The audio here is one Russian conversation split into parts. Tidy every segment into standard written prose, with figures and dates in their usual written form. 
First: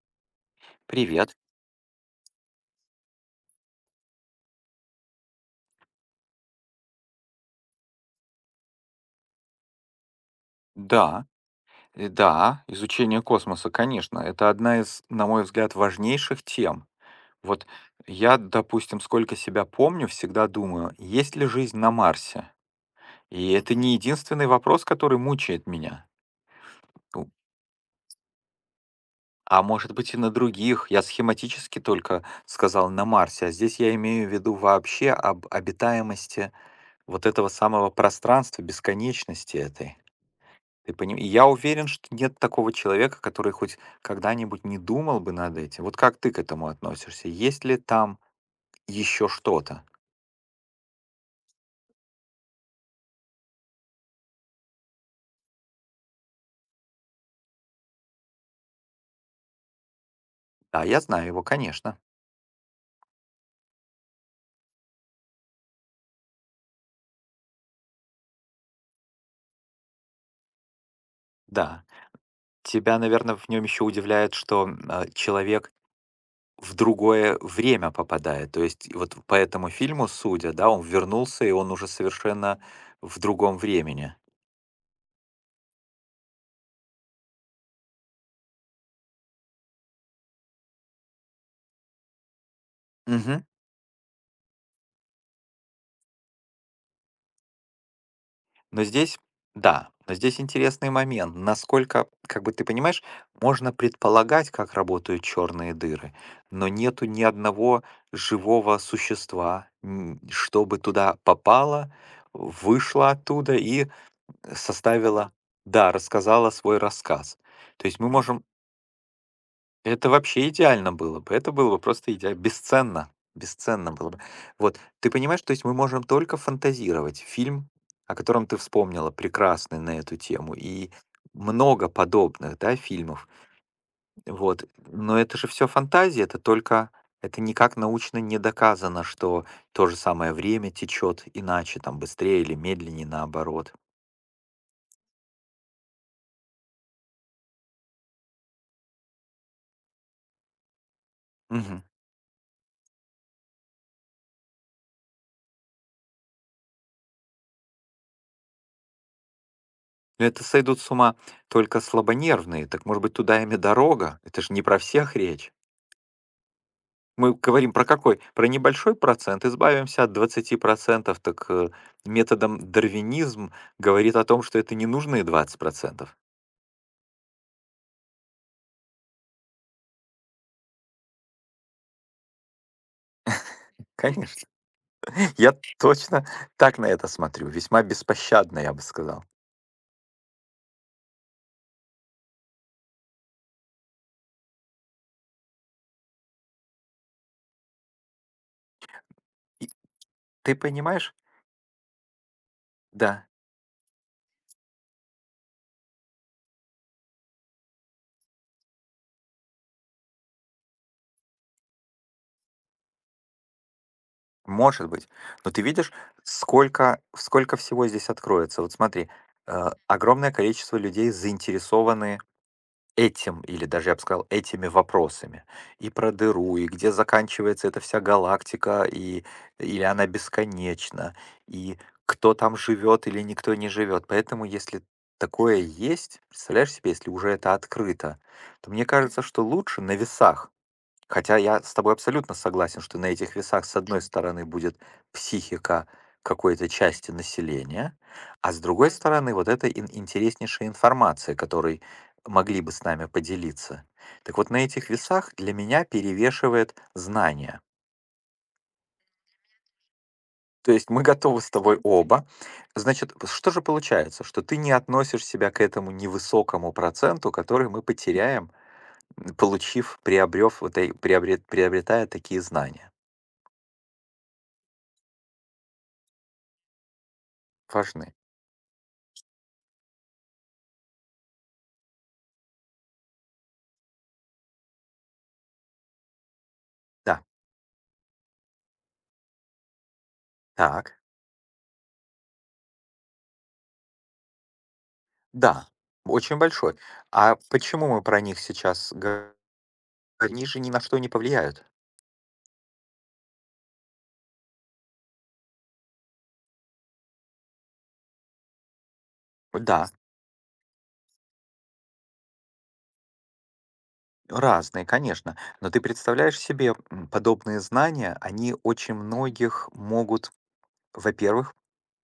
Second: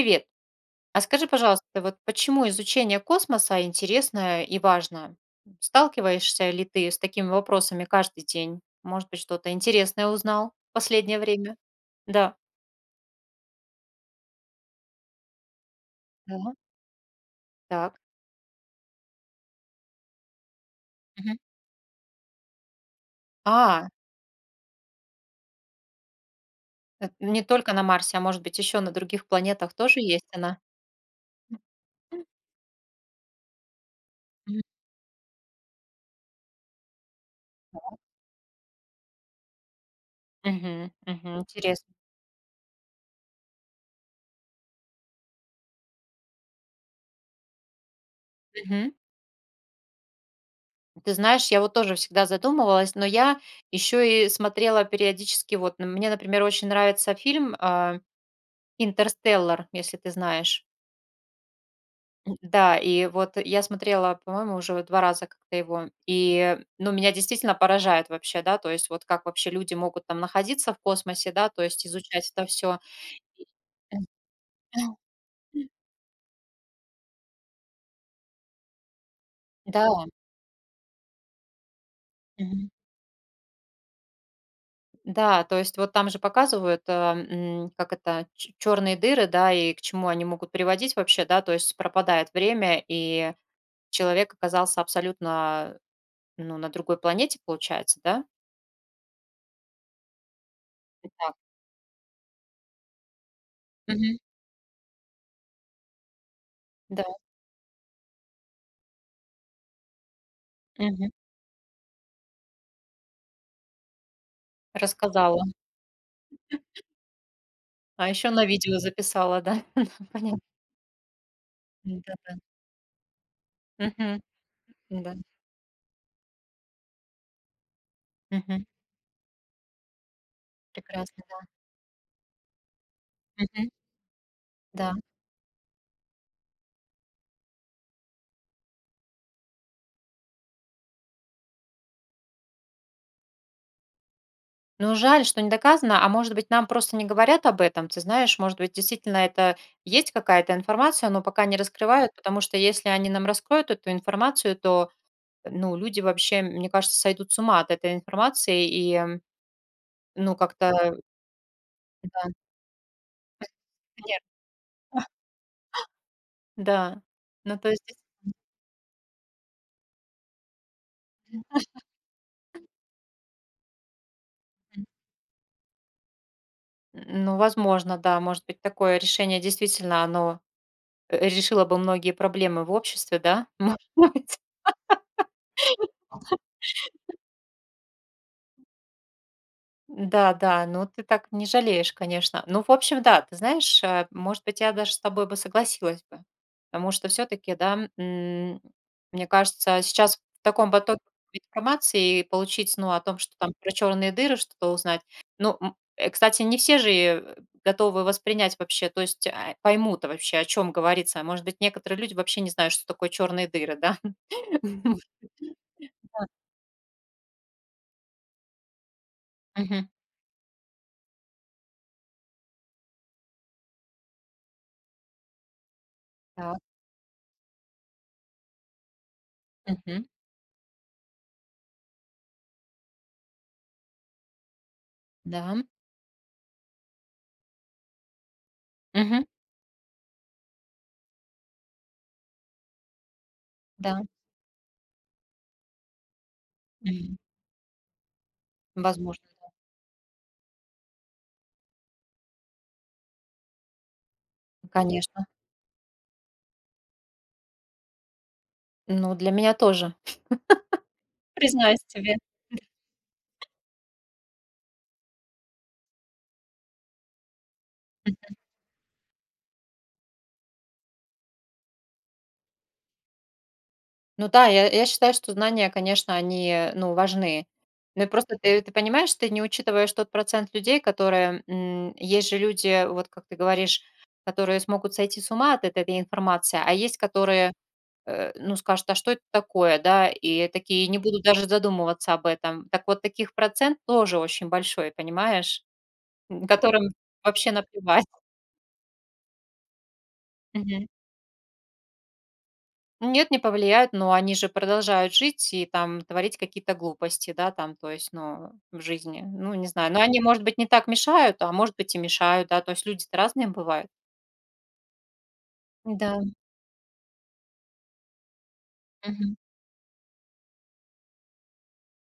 Привет. А скажи, Привет. пожалуйста, вот почему изучение космоса интересно и важно? Сталкиваешься ли ты с такими вопросами каждый день? Может быть, что-то интересное узнал в последнее Да, время? э, Да. да, изучение космоса, конечно, это одна из, на мой взгляд, важнейших Да. тем. Вот Так. я, допустим, сколько себя помню, всегда думаю, есть Мгм. ли жизнь на Марсе? И это А, не единственный вопрос, который мучает меня. Ну, не только на Марсе, а может быть, еще на других а планетах может тоже быть, и есть на она? других. Я схематически только сказал на Марсе, а здесь я имею в виду М. вообще об обитаемости вот этого самого пространства, бесконечности этой. Мгм, Ты пони и мгм. я уверен, Интересно. что нет такого человека, который хоть когда-нибудь не думал бы над этим. Вот как ты к этому относишься? Есть ли там Мгм. еще что-то? Ты знаешь, я вот тоже всегда задумывалась, но я еще и смотрела периодически, вот, мне, например, очень нравится фильм "Интерстеллар", если ты знаешь. Да, я знаю его, конечно. Да, и вот я смотрела, по-моему, уже 2 раза как-то его, и, ну, меня действительно поражает вообще, да, то есть вот как вообще люди могут там находиться в космосе, да, то Да. есть изучать это все. Тебя, наверное, в нем еще удивляет, что человек в другое время попадает. То есть и вот по этому Да, фильму, судя, да, он вернулся, и он уже совершенно мгм. в другом времени. Да, то есть вот там же показывают, как это, черные дыры, да, и к чему они могут приводить вообще, да, то есть пропадает время, и Мгм. человек оказался абсолютно, ну, на другой планете, получается, да? Но здесь, да, но здесь интересный Так. момент, насколько, как бы ты понимаешь, можно Мгм. предполагать, как работают черные дыры, но Да. нету ни одного живого существа, чтобы Мгм. туда попало, вышло оттуда и составило, Рассказала, да, рассказала свой рассказ. То есть а мы еще можем, на видео записала, да? это Понятно. вообще идеально было бы. Это было бы просто Да-да. идеально. Бесценно. Бесценно было бы. Мгм. Вот. Ты Да. понимаешь, то есть мы можем только фантазировать. Фильм, о котором ты Мгм. вспомнила, прекрасный на эту тему. И Прекрасно, да. много подобных, да, фильмов. Мгм. Вот. Да. Но это же все фантазия, это никак научно не доказано, что то же самое время течет иначе, там быстрее или медленнее, наоборот. Ну, жаль, что не доказано, а может быть, нам просто не говорят об этом. Ты знаешь, может быть, действительно это есть какая-то информация, но пока не Мгм. раскрывают, потому что если они нам раскроют эту информацию, то, ну, люди вообще, мне кажется, сойдут с ума от этой информации и Но ну, это сойдут с как-то, ума только да, слабонервные, так, может быть, туда им и дорога. нет, Это же не про всех речь. да. Мы Ну, то говорим есть про какой? Про небольшой процент, избавимся от 20%, так методом дарвинизм говорит о том, что это м, ненужные 20%. ну, возможно, да, может быть, такое решение действительно, оно решила бы многие проблемы в обществе, да? Может быть. Конечно. Я точно так на это смотрю. Весьма беспощадно, я бы сказал. Да, да, ну ты так не жалеешь, конечно. Ну, в общем, да, ты знаешь, может быть, я даже с тобой бы согласилась бы. Потому что все-таки, да, мне И кажется, сейчас в ты таком потоке понимаешь? информации и получить, ну, о том, Да, что там про черные дыры что-то узнать. Ну, кстати, не все же готовы воспринять вообще, то есть поймут вообще, о чем говорится. А может быть, некоторые люди вообще не знают, что такое черные дыры, да? может быть. Но ты видишь, сколько всего здесь откроется. Вот смотри, Мгм. огромное количество людей заинтересованы этим, или даже я бы сказал, этими вопросами. И про дыру, и где заканчивается эта вся галактика, и Так. или она бесконечна, и кто там живет или никто не живет. Поэтому, если Да, такое есть, представляешь себе, если уже это открыто, то мне кажется, мгм, что лучше на весах. Хотя я с тобой абсолютно согласен, что на этих весах, с одной да, стороны, будет психика какой-то части мгм. населения, а с другой Возможно, стороны, вот эта интереснейшая информация, которой могли бы с нами поделиться. Так вот, на этих конечно. весах для меня перевешивает знание. Ну, для меня тоже, То есть мы готовы с тобой признаюсь тебе. оба. Значит, что же получается? Что ты не относишь себя к этому невысокому проценту, который мы Мгм. потеряем, получив, приобрев, вот, приобретая такие знания. Ну да, я считаю, что знания, конечно, они, ну, важны. Ну и Важны. просто ты понимаешь, ты не учитываешь тот процент людей, которые, есть же люди, вот как ты говоришь, которые смогут сойти с ума от этой информации, а есть, Да. которые, ну, скажут: "А что это такое?" Да, и такие не Так, будут даже задумываться об этом. Так вот, таких процент тоже очень большой, понимаешь, да, очень большой. которым А вообще почему мы наплевать. про них сейчас говорим? Они же ни на Мгм. что не повлияют. Нет, не повлияют, но они же продолжают жить и там творить какие-то глупости, да, там, то есть, ну, в жизни. Ну, не Да, знаю. Но они, может быть, не так мешают, а может быть, и мешают, да. То есть люди-то разные бывают. разные, конечно. Но ты Да. представляешь себе, подобные знания, они очень Мгм. многих могут, во-первых,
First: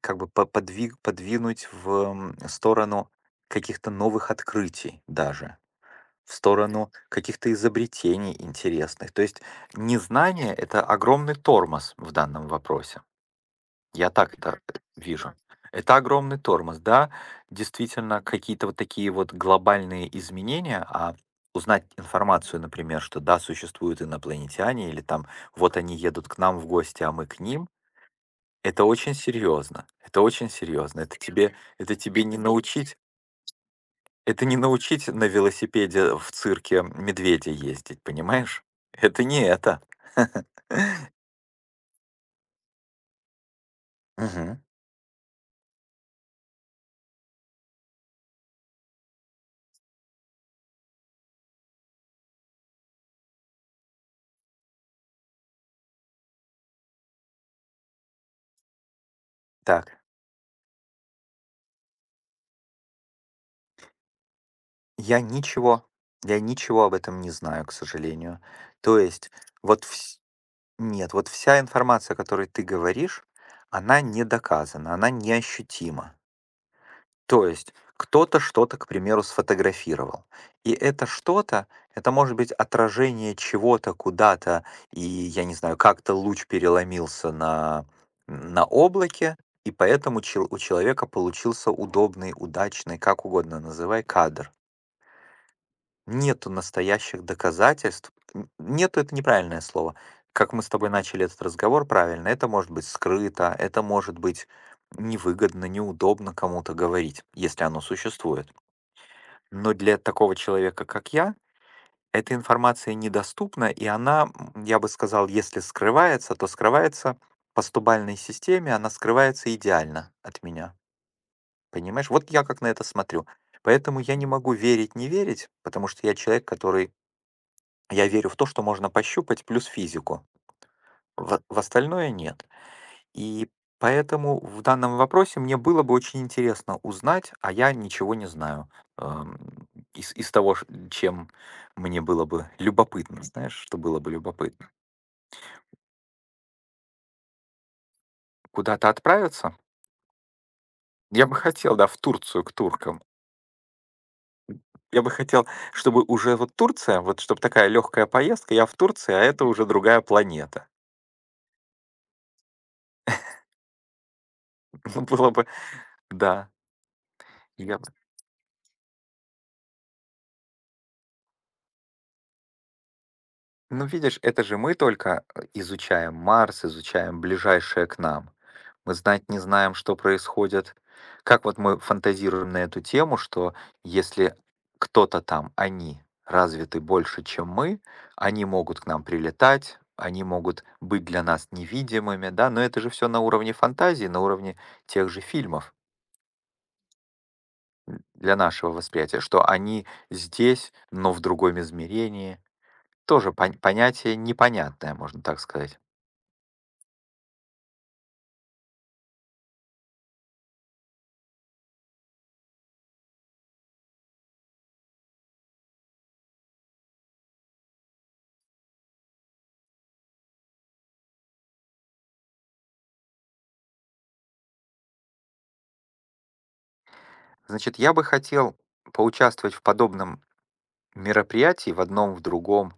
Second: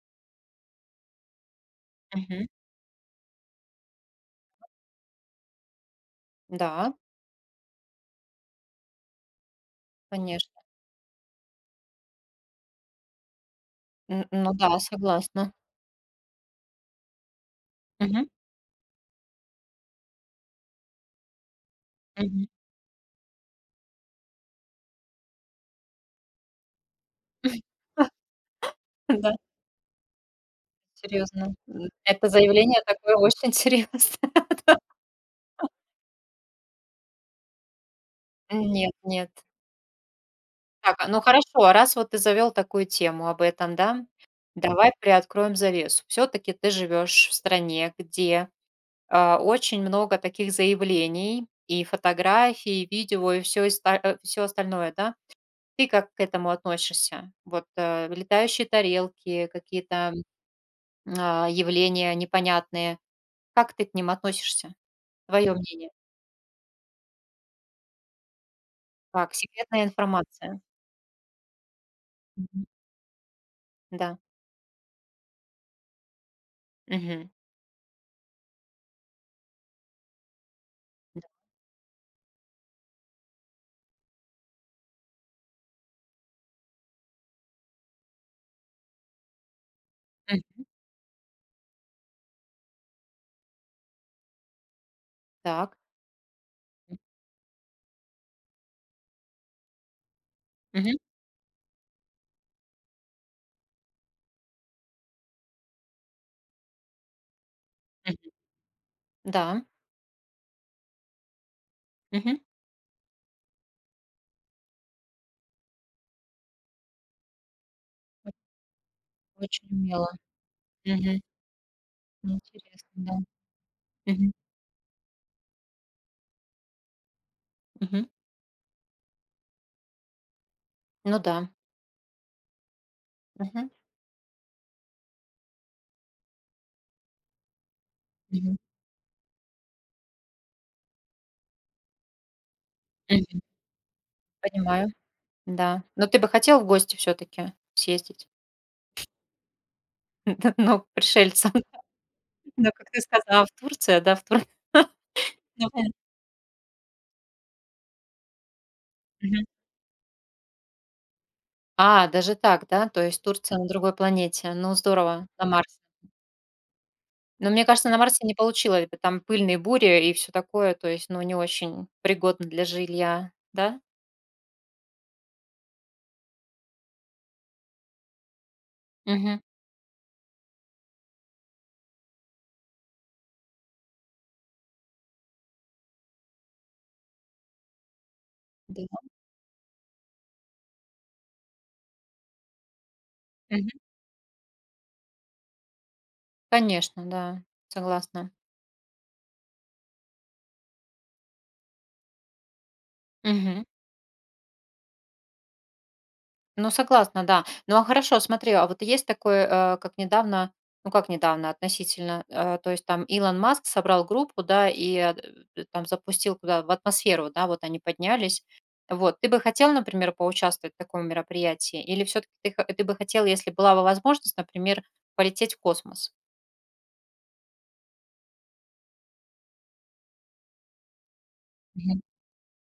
как бы подвинуть в Мгм. сторону каких-то новых открытий даже, в сторону Да, каких-то изобретений интересных. То есть незнание — конечно. это огромный тормоз в данном вопросе. Я так Ну это да, вижу. согласна. Это огромный тормоз, да. Действительно, Мгм. какие-то вот такие вот глобальные изменения, а узнать Мгм. информацию, например, что да, существуют инопланетяне, или там вот они едут к нам в гости, а мы к ним, это очень Да, серьезно. Это очень серьезно. Это серьезно. тебе, это тебе Это не заявление научить, такое очень серьезное. это не научить на велосипеде в цирке медведя ездить, понимаешь? Нет, Это нет. не это. Так, а, ну хорошо, а раз вот ты завел такую тему об этом, да, Мгм. давай приоткроем завесу. Все таки ты живешь в стране, где, очень много таких заявлений, и фотографий, и видео, и все остальное, да. Ты как к этому относишься? Вот, летающие тарелки, Так. какие-то, явления непонятные. Как ты к ним относишься? Я Твое ничего мнение. я ничего об этом не знаю, к сожалению. То есть Так, секретная вот вс информация. нет, вот вся информация, о которой ты Мгм. говоришь, она Да. не доказана, она неощутима. Мгм. То есть кто-то что-то, к примеру, сфотографировал. И это Да. что-то, это может быть отражение чего-то куда-то, и, я не знаю, как-то луч переломился на облаке, и поэтому М. чел у человека получился удобный, удачный, как угодно называй, кадр. Так. Нету настоящих доказательств. Это неправильное слово. Как мы с тобой Мгм. начали этот разговор правильно, это может быть скрыто, это может быть невыгодно, неудобно кому-то говорить, если оно Мгм. существует. Да. Но для такого человека, как я, эта Мгм. информация недоступна, и она, я бы сказал, если скрывается, то скрывается по стубальной Это системе, она скрывается очень умело. идеально от меня. Мгм. Понимаешь? Вот я как на это Интересно, да. смотрю. Поэтому я не Мгм. могу верить, не верить, потому что я человек, который, Мгм. я верю в то, что можно пощупать, плюс физику. Ну да. В остальное нет. И Мгм. поэтому в данном вопросе мне было бы очень интересно узнать, а я ничего не Мгм. знаю, эм, из того, чем мне было бы любопытно, Мгм. знаешь, что было бы любопытно. Понимаю. Да. Но ты бы хотел в гости все таки съездить? Куда-то отправиться? Ну, Я бы пришельцам. хотел, да, в Турцию к Ну, как ты туркам. сказала, в Турция, да, в Тур Я бы хотел, Ну мгм. чтобы уже вот Турция, вот чтобы такая легкая поездка, я в Турции, а Мгм. это уже другая планета. А, даже так, да? То есть Турция на другой планете. Ну, Ну, здорово, было на бы, Марсе. да. Но мне Я кажется, на Марсе не получилось бы, там пыльные бури и все такое, то есть, ну, не очень пригодно для жилья, да? Ну, видишь, это же мы только изучаем Марс, изучаем ближайшее к нам. Мы знать не Мгм. знаем, что происходит. Как вот мы фантазируем на эту тему, что если кто-то там, они развиты больше, чем мы, они могут к Да. нам прилетать, они могут быть для нас невидимыми, да, но это же все на уровне фантазии, на уровне тех же фильмов, Конечно, да, согласна. для нашего восприятия, что они здесь, но в другом измерении. Тоже Мгм. понятие непонятное, можно так сказать. Ну, согласна, да. Ну, а хорошо, смотри, а вот есть такой, как недавно, ну, как недавно относительно, то есть там Илон Маск собрал группу, да, и там запустил куда в атмосферу, да, вот они поднялись. Вот, ты бы хотел, например, поучаствовать в таком мероприятии? Или все-таки ты бы хотел, если была бы возможность, например, полететь в космос? Значит, я бы хотел поучаствовать в подобном мероприятии, в Мгм. одном, в другом,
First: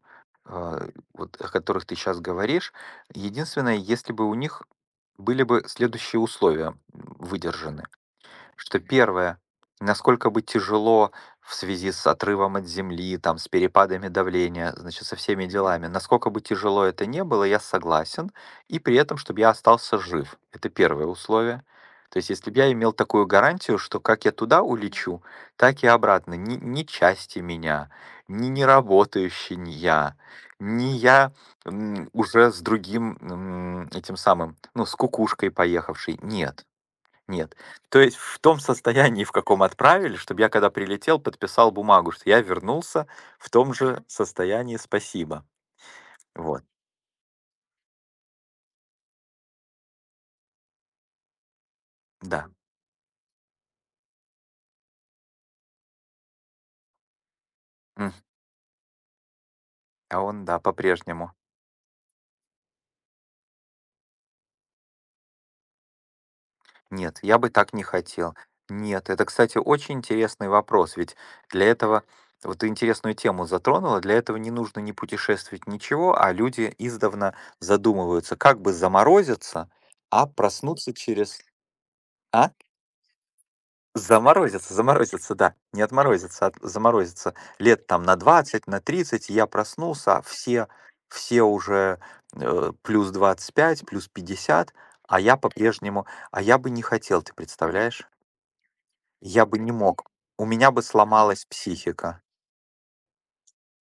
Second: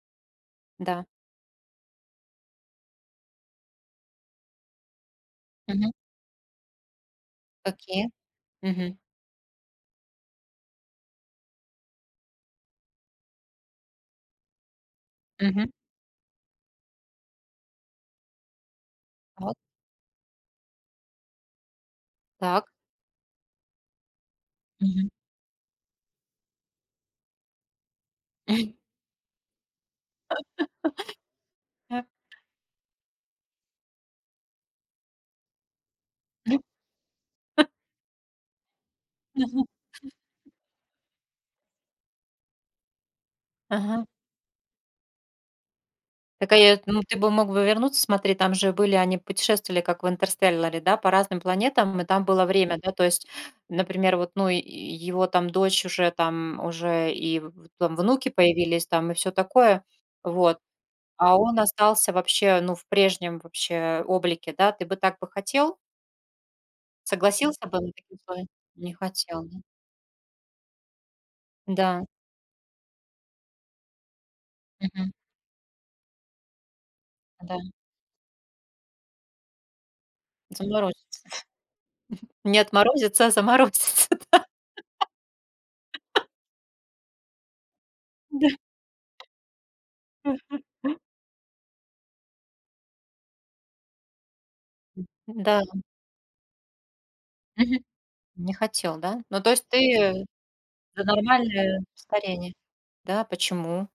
э, Да. вот о которых ты сейчас говоришь. Единственное, если бы у них были бы Мгм. следующие условия выдержаны. Какие? Что Мгм. первое, насколько бы тяжело в связи с отрывом от земли, там, с перепадами давления, значит, со всеми Мгм. делами, насколько бы тяжело это не было, я согласен, и при этом, чтобы я Вот остался жив. Это первое условие. То есть, если бы так. я имел такую гарантию, что как я туда Мгм. улечу, так и обратно, ни части меня, ни неработающий не я, ни я, уже с другим, этим самым, ну, с кукушкой поехавший. Нет. Нет. То есть в том состоянии, в каком отправили, чтобы я, когда прилетел, подписал бумагу, что я вернулся в том же, ага, Ага. состоянии. "Спасибо". Так, а Вот, я ну, ты бы мог бы вернуться, смотри, там же были, они путешествовали, как в "Интерстелларе", да, по разным планетам, и там было да. время, да, то есть, например, вот, ну, и его там дочь уже там, уже и в там М. внуки появились там и все такое, А он, вот. да, по-прежнему. А он остался вообще, ну, в прежнем вообще облике, да. Ты бы так бы хотел? Нет, я бы Согласился так бы не на такие хотел. условия? Не Нет, это, хотел, да? кстати, очень интересный вопрос, ведь для этого, Да, вот ты интересную тему затронула, для этого не нужно ни мгм, путешествовать, ничего, а люди издавна да, задумываются, как бы заморозиться, а проснуться заморозится. через… А? Не отморозится, а заморозится. Заморозится, заморозится, да. Не отморозится, а заморозится. Лет там на 20, на 30 я проснулся, а все, все уже, плюс 25, плюс 50, а я Да, да, по-прежнему, а я бы не хотел, ты мгм. представляешь? Не хотел, да? Ну, Я то бы есть не ты мог. У меня бы за сломалась нормальное психика. старение. Да, почему?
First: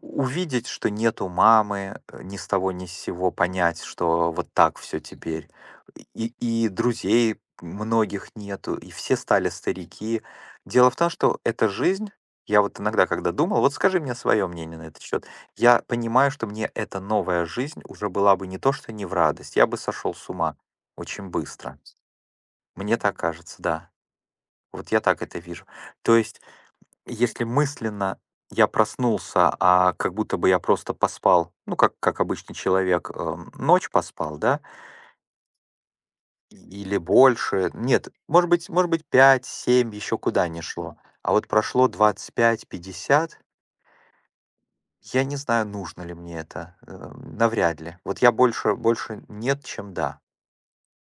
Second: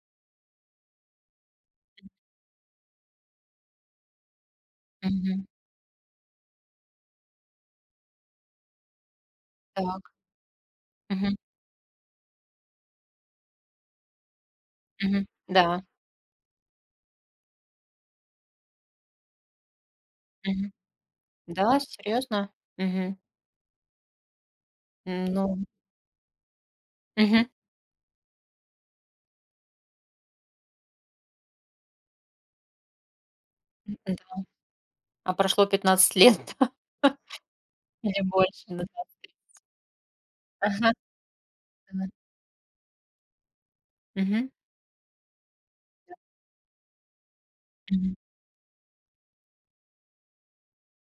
Увидеть, что нету мамы, ни с того ни с сего понять, что вот так все Мгм. теперь. И друзей многих нету, и все стали Так. старики. Дело в том, Мгм. что эта жизнь, я вот иногда, когда думал, вот скажи мне свое мнение на этот Мгм. счет, Да. я понимаю, что мне эта новая жизнь уже была бы не то, что не в радость, я бы сошел с ума Мгм. очень быстро. Да, серьезно? Мне так Мгм. кажется, да. Вот я так это Ну, вижу. То есть если мгм. мысленно я проснулся, а как будто бы я просто поспал, ну, как обычный человек, ночь поспал, Да. да, А прошло 15 лет, или больше, нет, или может больше, быть, ну, может быть, 23. 5, 7, еще куда не Ага, шло. А вот прошло да. 25, 50, Мгм. я не знаю, нужно ли мне это, навряд ли. Мгм. Вот я больше, больше нет, чем да.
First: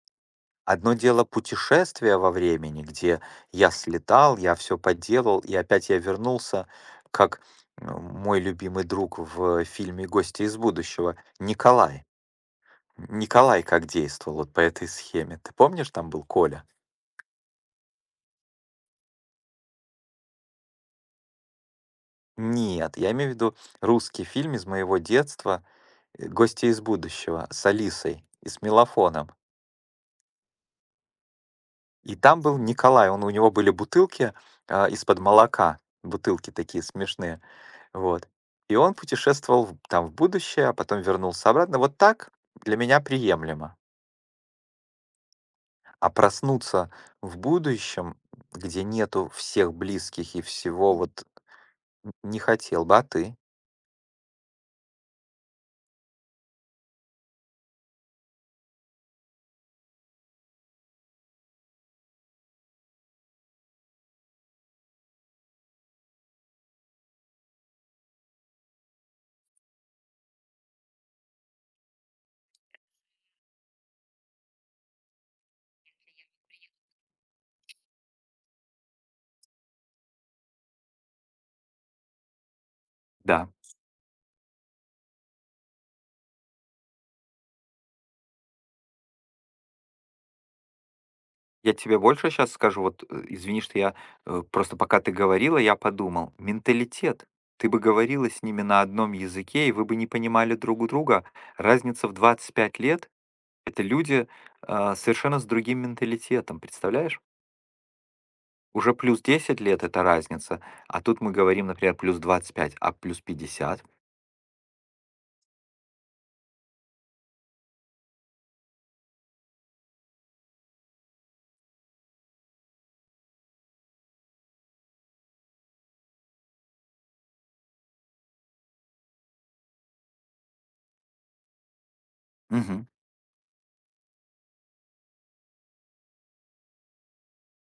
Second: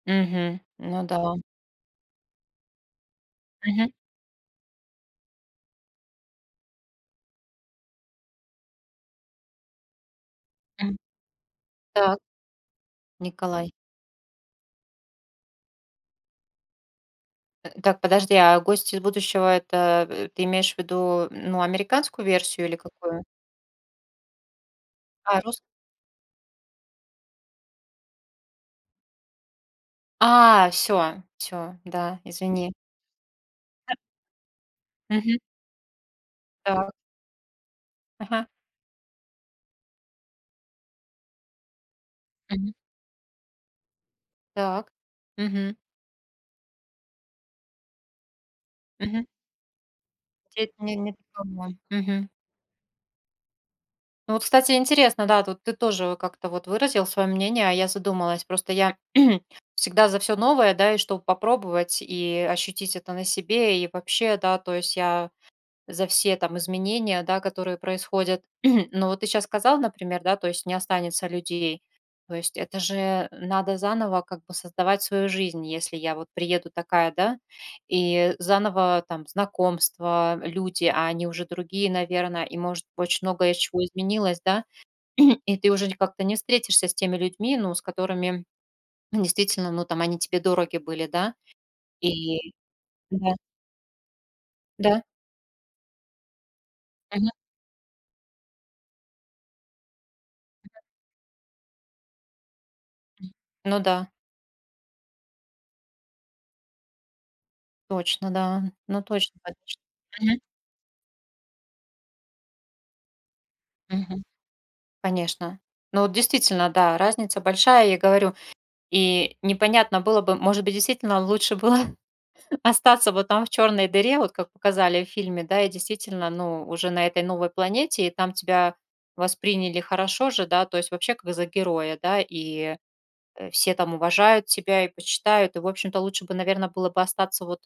Мгм. Одно Ну дело да. путешествие во времени, где я Мгм. слетал, я все подделал и опять я вернулся, как, мой любимый друг в фильме "Гости из М. будущего" Николай. Так, Николай Николай. как действовал вот по этой схеме. Ты помнишь, там был Коля? Так, подожди, а "Гость из будущего" — это, ты имеешь в виду, ну, американскую версию или Нет, я какую? имею в виду русский фильм из моего А, детства, русскую? "Гости из будущего" с Алисой и с мелофоном. А, все, все, И да, там был извини. Николай, он, у него были бутылки, из-под Мгм. молока, бутылки такие Так. смешные. Вот. Ага. И он путешествовал в там в будущее, а потом вернулся обратно. Вот так Мгм. для меня приемлемо. Так. Мгм. А проснуться в будущем, где Мгм. нету всех близких и Те всего, не не вот помню. Мгм. не хотел бы, а ты? Ну вот, кстати, интересно, да, тут ты тоже как-то вот выразил свое мнение, а я задумалась. Просто я всегда за все новое, да, и чтобы попробовать и ощутить это на себе, и вообще, да, то есть я за все там изменения, да, которые происходят. Но вот ты сейчас сказал, например, да, то есть не останется людей. То есть это же надо заново как бы создавать свою жизнь, если я вот приеду такая, да, и заново там знакомства, люди, а они уже другие, наверное, и может очень Да. многое чего изменилось, да, и ты уже как-то не встретишься с теми людьми, ну, с которыми действительно, ну, там они тебе дороги были, да, Я тебе больше и сейчас скажу, вот да, извини, что я, просто пока да, ты говорила, я подумал, менталитет. мгм, Ты бы говорила с ними на одном языке, и вы бы не понимали друг у друга. Разница в 25 лет — ну это да. люди, совершенно с другим менталитетом, представляешь? Точно, да. Уже Ну, плюс точно, 10 конечно. лет — это Мгм. разница, а тут мы говорим, например, плюс 25, а плюс 50. Мгм. Конечно. Ну, вот действительно, да, разница большая, я говорю. И непонятно было бы, может быть, действительно лучше было остаться вот там в черной дыре, вот как показали в фильме, да, и действительно, ну, уже на этой новой планете, и там тебя восприняли хорошо же, да, то есть вообще как за героя, да, и Мгм. э, все там уважают тебя и почитают. И, в общем-то, лучше бы, наверное, было бы остаться вот,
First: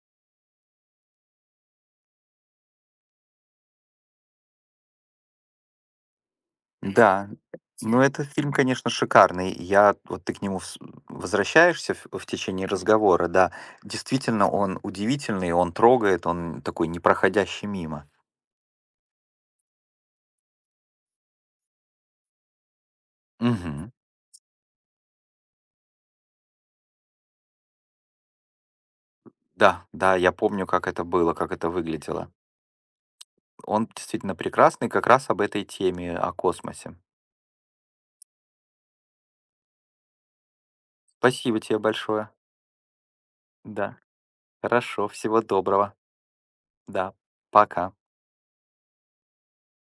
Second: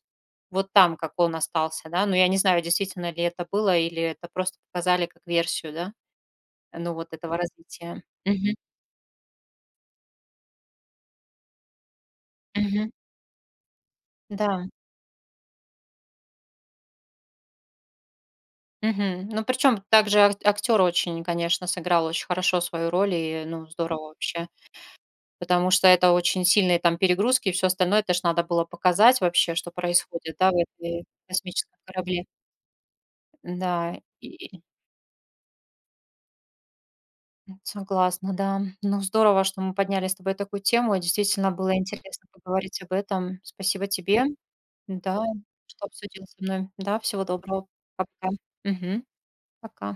вот там, как он остался, да. Но я не знаю, действительно ли это было, или это просто показали как версию, да, ну, вот Да, этого ну, развития. этот фильм, Мгм. конечно, шикарный. Я вот ты к нему вс возвращаешься в течение Мгм. разговора, да. Действительно, Да. он удивительный, он трогает, он такой не проходящий мимо. Мгм. Ну, причем также актер очень, конечно, сыграл очень хорошо свою роль, и, ну, Мгм. здорово вообще. Потому что это очень сильные там перегрузки, и все остальное, это ж надо было показать вообще, что Да, да, я происходит, да, в помню, как это этой было, как это космическом корабле. выглядело. Он Да, и, действительно прекрасный как раз об этой теме, о космосе. согласна, да. Ну, здорово, что мы подняли с тобой такую тему. Действительно Спасибо было тебе интересно большое. поговорить об этом. Спасибо Да, тебе, хорошо, да, всего что доброго. обсудил со мной. Да, Да, всего доброго. пока. Пока. Мгм. Пока.